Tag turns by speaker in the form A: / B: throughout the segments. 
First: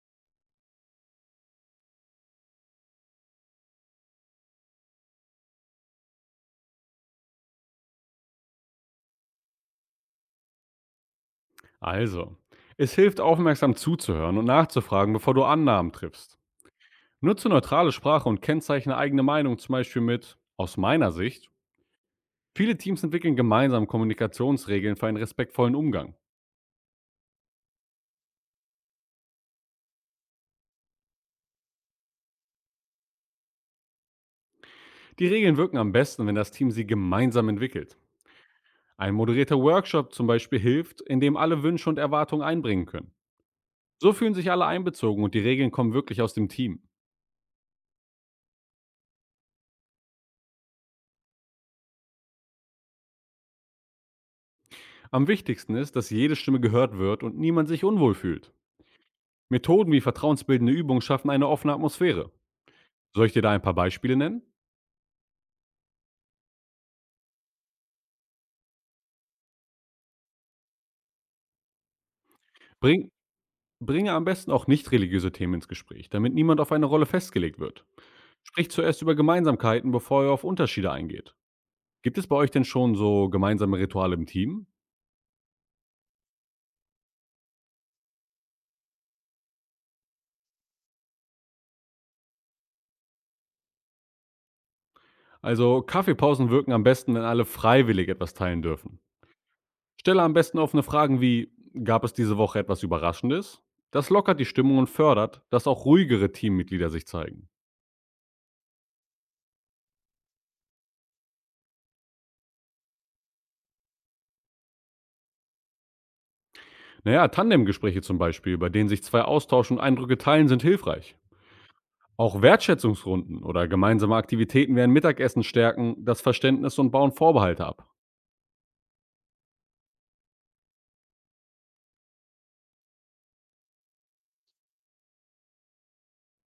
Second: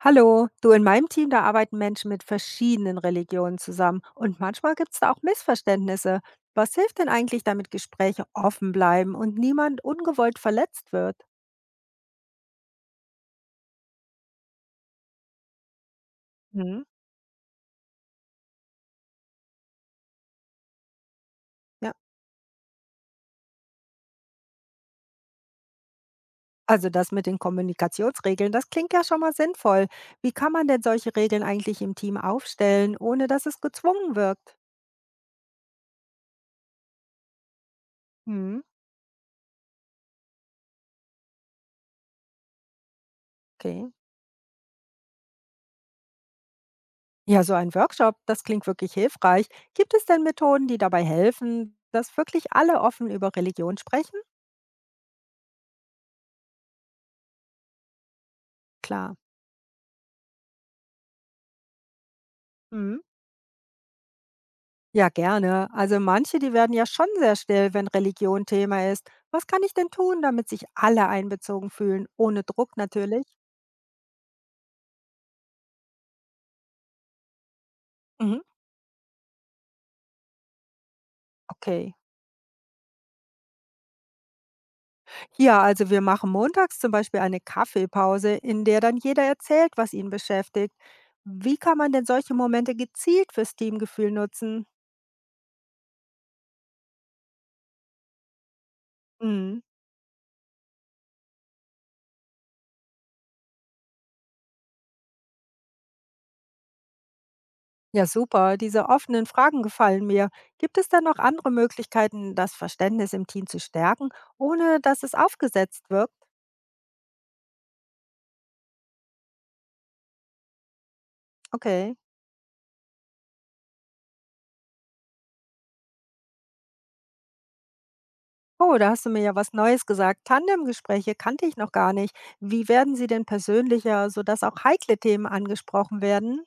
A: Hallo, du in meinem Team, da arbeiten Menschen mit verschiedenen Religionen zusammen und manchmal gibt es da auch Missverständnisse. Was hilft denn eigentlich, damit Gespräche offen bleiben und niemand ungewollt verletzt wird?
B: Also, es hilft aufmerksam zuzuhören und nachzufragen, bevor du Annahmen triffst.
A: Mhm.
B: Nutze neutrale Sprache und kennzeichne eigene Meinung, zum Beispiel mit aus meiner Sicht.
A: Ja,
B: Viele Teams entwickeln gemeinsam Kommunikationsregeln für einen respektvollen Umgang.
A: also das mit den Kommunikationsregeln, das klingt ja schon mal sinnvoll. Wie kann man denn solche Regeln eigentlich im Team aufstellen, ohne dass es gezwungen wirkt?
B: Die Regeln wirken am besten, wenn das Team sie gemeinsam entwickelt.
A: Mhm.
B: Ein moderierter Workshop zum Beispiel hilft, in dem alle Wünsche und Erwartungen einbringen können.
A: Okay.
B: So fühlen sich alle einbezogen und die Regeln kommen wirklich aus dem Team.
A: Ja, so ein Workshop, das klingt wirklich hilfreich. Gibt es denn Methoden, die dabei helfen, dass wirklich alle offen über Religion sprechen?
B: Am wichtigsten ist, dass jede Stimme gehört wird und niemand sich unwohl fühlt.
A: Klar.
B: Methoden wie vertrauensbildende Übungen schaffen eine offene Atmosphäre.
A: Mhm.
B: Soll ich dir da ein paar Beispiele nennen?
A: Ja, gerne. Also manche, die werden ja schon sehr still, wenn Religion Thema ist. Was kann ich denn tun, damit sich alle einbezogen fühlen, ohne Druck
B: Bring,
A: natürlich?
B: bringe am besten auch nicht religiöse Themen ins Gespräch, damit niemand auf eine Rolle festgelegt wird.
A: Mhm.
B: Spricht zuerst über Gemeinsamkeiten, bevor ihr auf Unterschiede eingeht.
A: Okay.
B: Gibt es bei euch denn schon so gemeinsame Rituale im Team?
A: Ja, also wir machen montags zum Beispiel eine Kaffeepause, in der dann jeder erzählt, was ihn beschäftigt. Wie kann man denn solche Momente gezielt fürs Teamgefühl nutzen?
B: Also Kaffeepausen wirken am besten, wenn alle freiwillig etwas teilen dürfen.
A: Hm.
B: Stelle am besten offene Fragen wie, gab es diese Woche etwas Überraschendes? Das lockert die Stimmung und fördert, dass auch ruhigere Teammitglieder sich zeigen.
A: Ja, super. Diese offenen Fragen gefallen mir. Gibt es denn noch andere Möglichkeiten, das Verständnis im Team zu stärken, ohne dass es aufgesetzt wirkt?
B: Naja, Tandemgespräche zum Beispiel, bei denen sich zwei austauschen und Eindrücke teilen, sind hilfreich.
A: Okay.
B: Auch Wertschätzungsrunden oder gemeinsame Aktivitäten wie ein Mittagessen stärken das Verständnis und bauen Vorbehalte ab.
A: Oh, da hast du mir ja was Neues gesagt. Tandemgespräche kannte ich noch gar nicht. Wie werden sie denn persönlicher, sodass auch heikle Themen angesprochen werden?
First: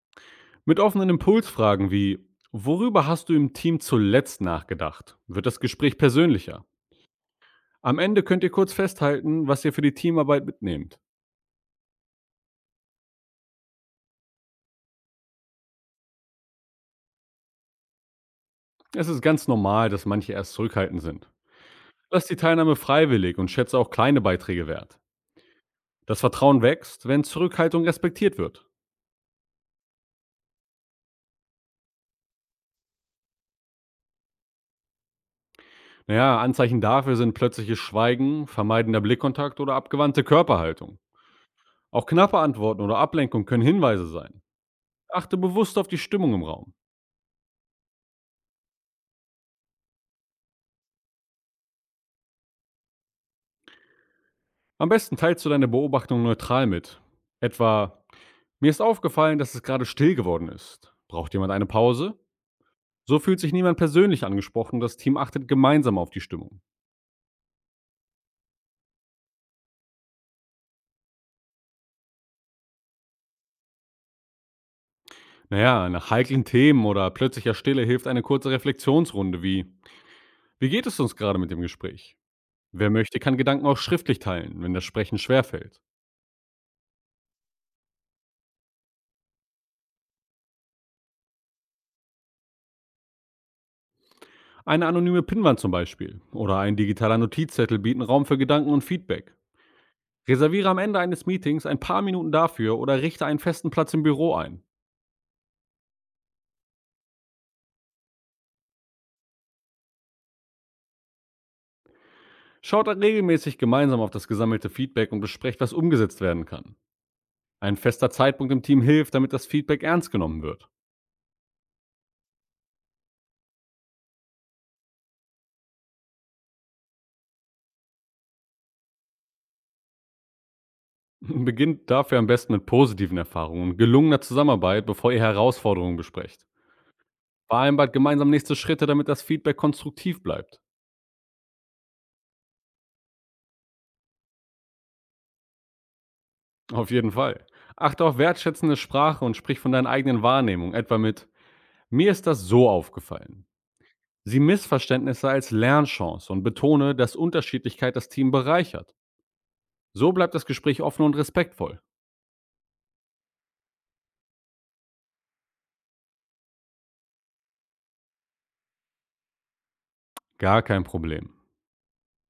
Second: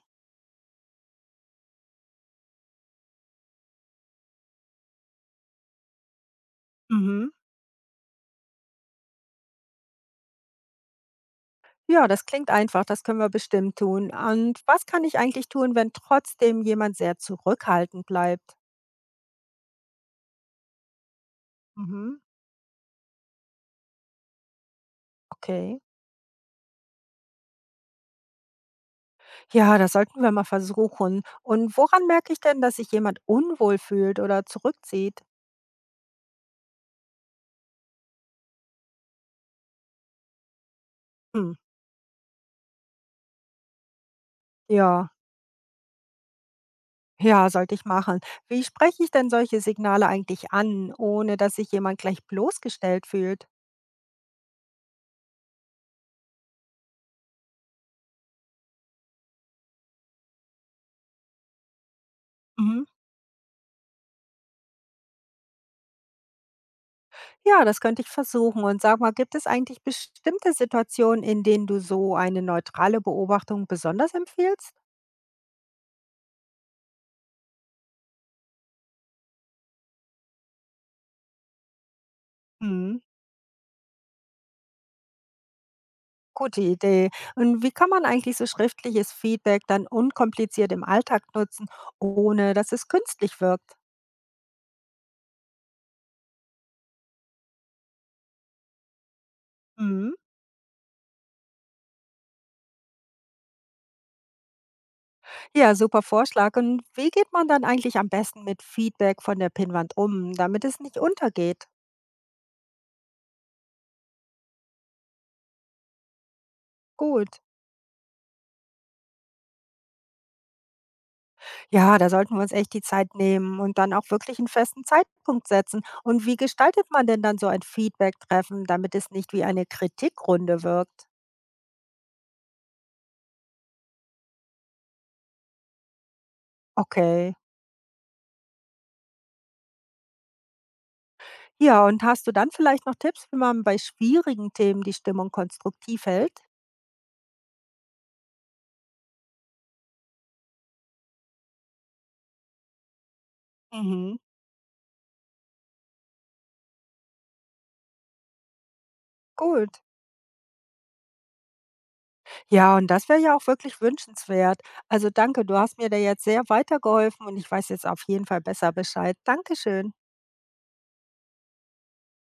B: Mit offenen Impulsfragen wie Worüber hast du im Team zuletzt nachgedacht? Wird das Gespräch persönlicher.
A: Mhm.
B: Am Ende könnt ihr kurz festhalten, was ihr für die Teamarbeit mitnehmt.
A: Ja, das klingt einfach, das können wir bestimmt tun. Und was kann ich eigentlich tun, wenn trotzdem jemand sehr zurückhaltend bleibt?
B: Es ist ganz normal, dass manche erst zurückhaltend sind.
A: Mhm.
B: Lasst die Teilnahme freiwillig und schätze auch kleine Beiträge wert.
A: Okay.
B: Das Vertrauen wächst, wenn Zurückhaltung respektiert wird.
A: Ja, das sollten wir mal versuchen. Und woran merke ich denn, dass sich jemand unwohl fühlt oder zurückzieht?
B: Naja, Anzeichen dafür sind plötzliches Schweigen, vermeidender Blickkontakt oder abgewandte Körperhaltung.
A: Hm.
B: Auch knappe Antworten oder Ablenkung können Hinweise sein.
A: Ja.
B: Achte bewusst auf die Stimmung im Raum.
A: Ja, sollte ich machen. Wie spreche ich denn solche Signale eigentlich an, ohne dass sich jemand gleich bloßgestellt fühlt?
B: Am besten teilst du deine Beobachtung neutral mit. Etwa, mir ist aufgefallen, dass es gerade still geworden ist. Braucht jemand eine Pause?
A: Mhm.
B: So fühlt sich niemand persönlich angesprochen, das Team achtet gemeinsam auf die Stimmung.
A: Ja, das könnte ich versuchen. Und sag mal, gibt es eigentlich bestimmte Situationen, in denen du so eine neutrale Beobachtung besonders empfiehlst?
B: Naja, nach heiklen Themen oder plötzlicher Stille hilft eine kurze Reflexionsrunde wie, wie geht es uns gerade mit dem Gespräch? Wer
A: Mhm.
B: möchte, kann Gedanken auch schriftlich teilen, wenn das Sprechen schwerfällt.
A: Gute Idee. Und wie kann man eigentlich so schriftliches Feedback dann unkompliziert im Alltag nutzen, ohne dass es künstlich wirkt?
B: Eine anonyme Pinnwand zum Beispiel oder ein digitaler Notizzettel bieten Raum für Gedanken und Feedback.
A: Mhm.
B: Reserviere am Ende eines Meetings ein paar Minuten dafür oder richte einen festen Platz im Büro ein.
A: Ja, super Vorschlag. Und wie geht man dann eigentlich am besten mit Feedback von der Pinnwand um, damit es nicht untergeht?
B: Schaut dann regelmäßig gemeinsam auf das gesammelte Feedback und besprecht, was umgesetzt werden kann.
A: Gut.
B: Ein fester Zeitpunkt im Team hilft, damit das Feedback ernst genommen wird.
A: Ja, da sollten wir uns echt die Zeit nehmen und dann auch wirklich einen festen Zeitpunkt setzen. Und wie gestaltet man denn dann so ein Feedback-Treffen, damit es nicht wie eine Kritikrunde wirkt?
B: Beginnt dafür am besten mit positiven Erfahrungen und gelungener Zusammenarbeit, bevor ihr Herausforderungen besprecht.
A: Okay.
B: Vereinbart gemeinsam nächste Schritte, damit das Feedback konstruktiv bleibt.
A: Ja, und hast du dann vielleicht noch Tipps, wie man bei schwierigen Themen die Stimmung konstruktiv hält?
B: Auf jeden Fall. Achte auf wertschätzende Sprache und sprich von deinen eigenen Wahrnehmungen, etwa mit Mir ist das so aufgefallen.
A: Mhm.
B: Sieh Missverständnisse als Lernchance und betone, dass Unterschiedlichkeit das Team bereichert.
A: Gut.
B: So bleibt das Gespräch offen und respektvoll.
A: Ja, und das wäre ja auch wirklich wünschenswert. Also danke, du hast mir da jetzt sehr weitergeholfen und ich weiß jetzt auf jeden Fall besser Bescheid. Dankeschön.
B: Gar kein Problem.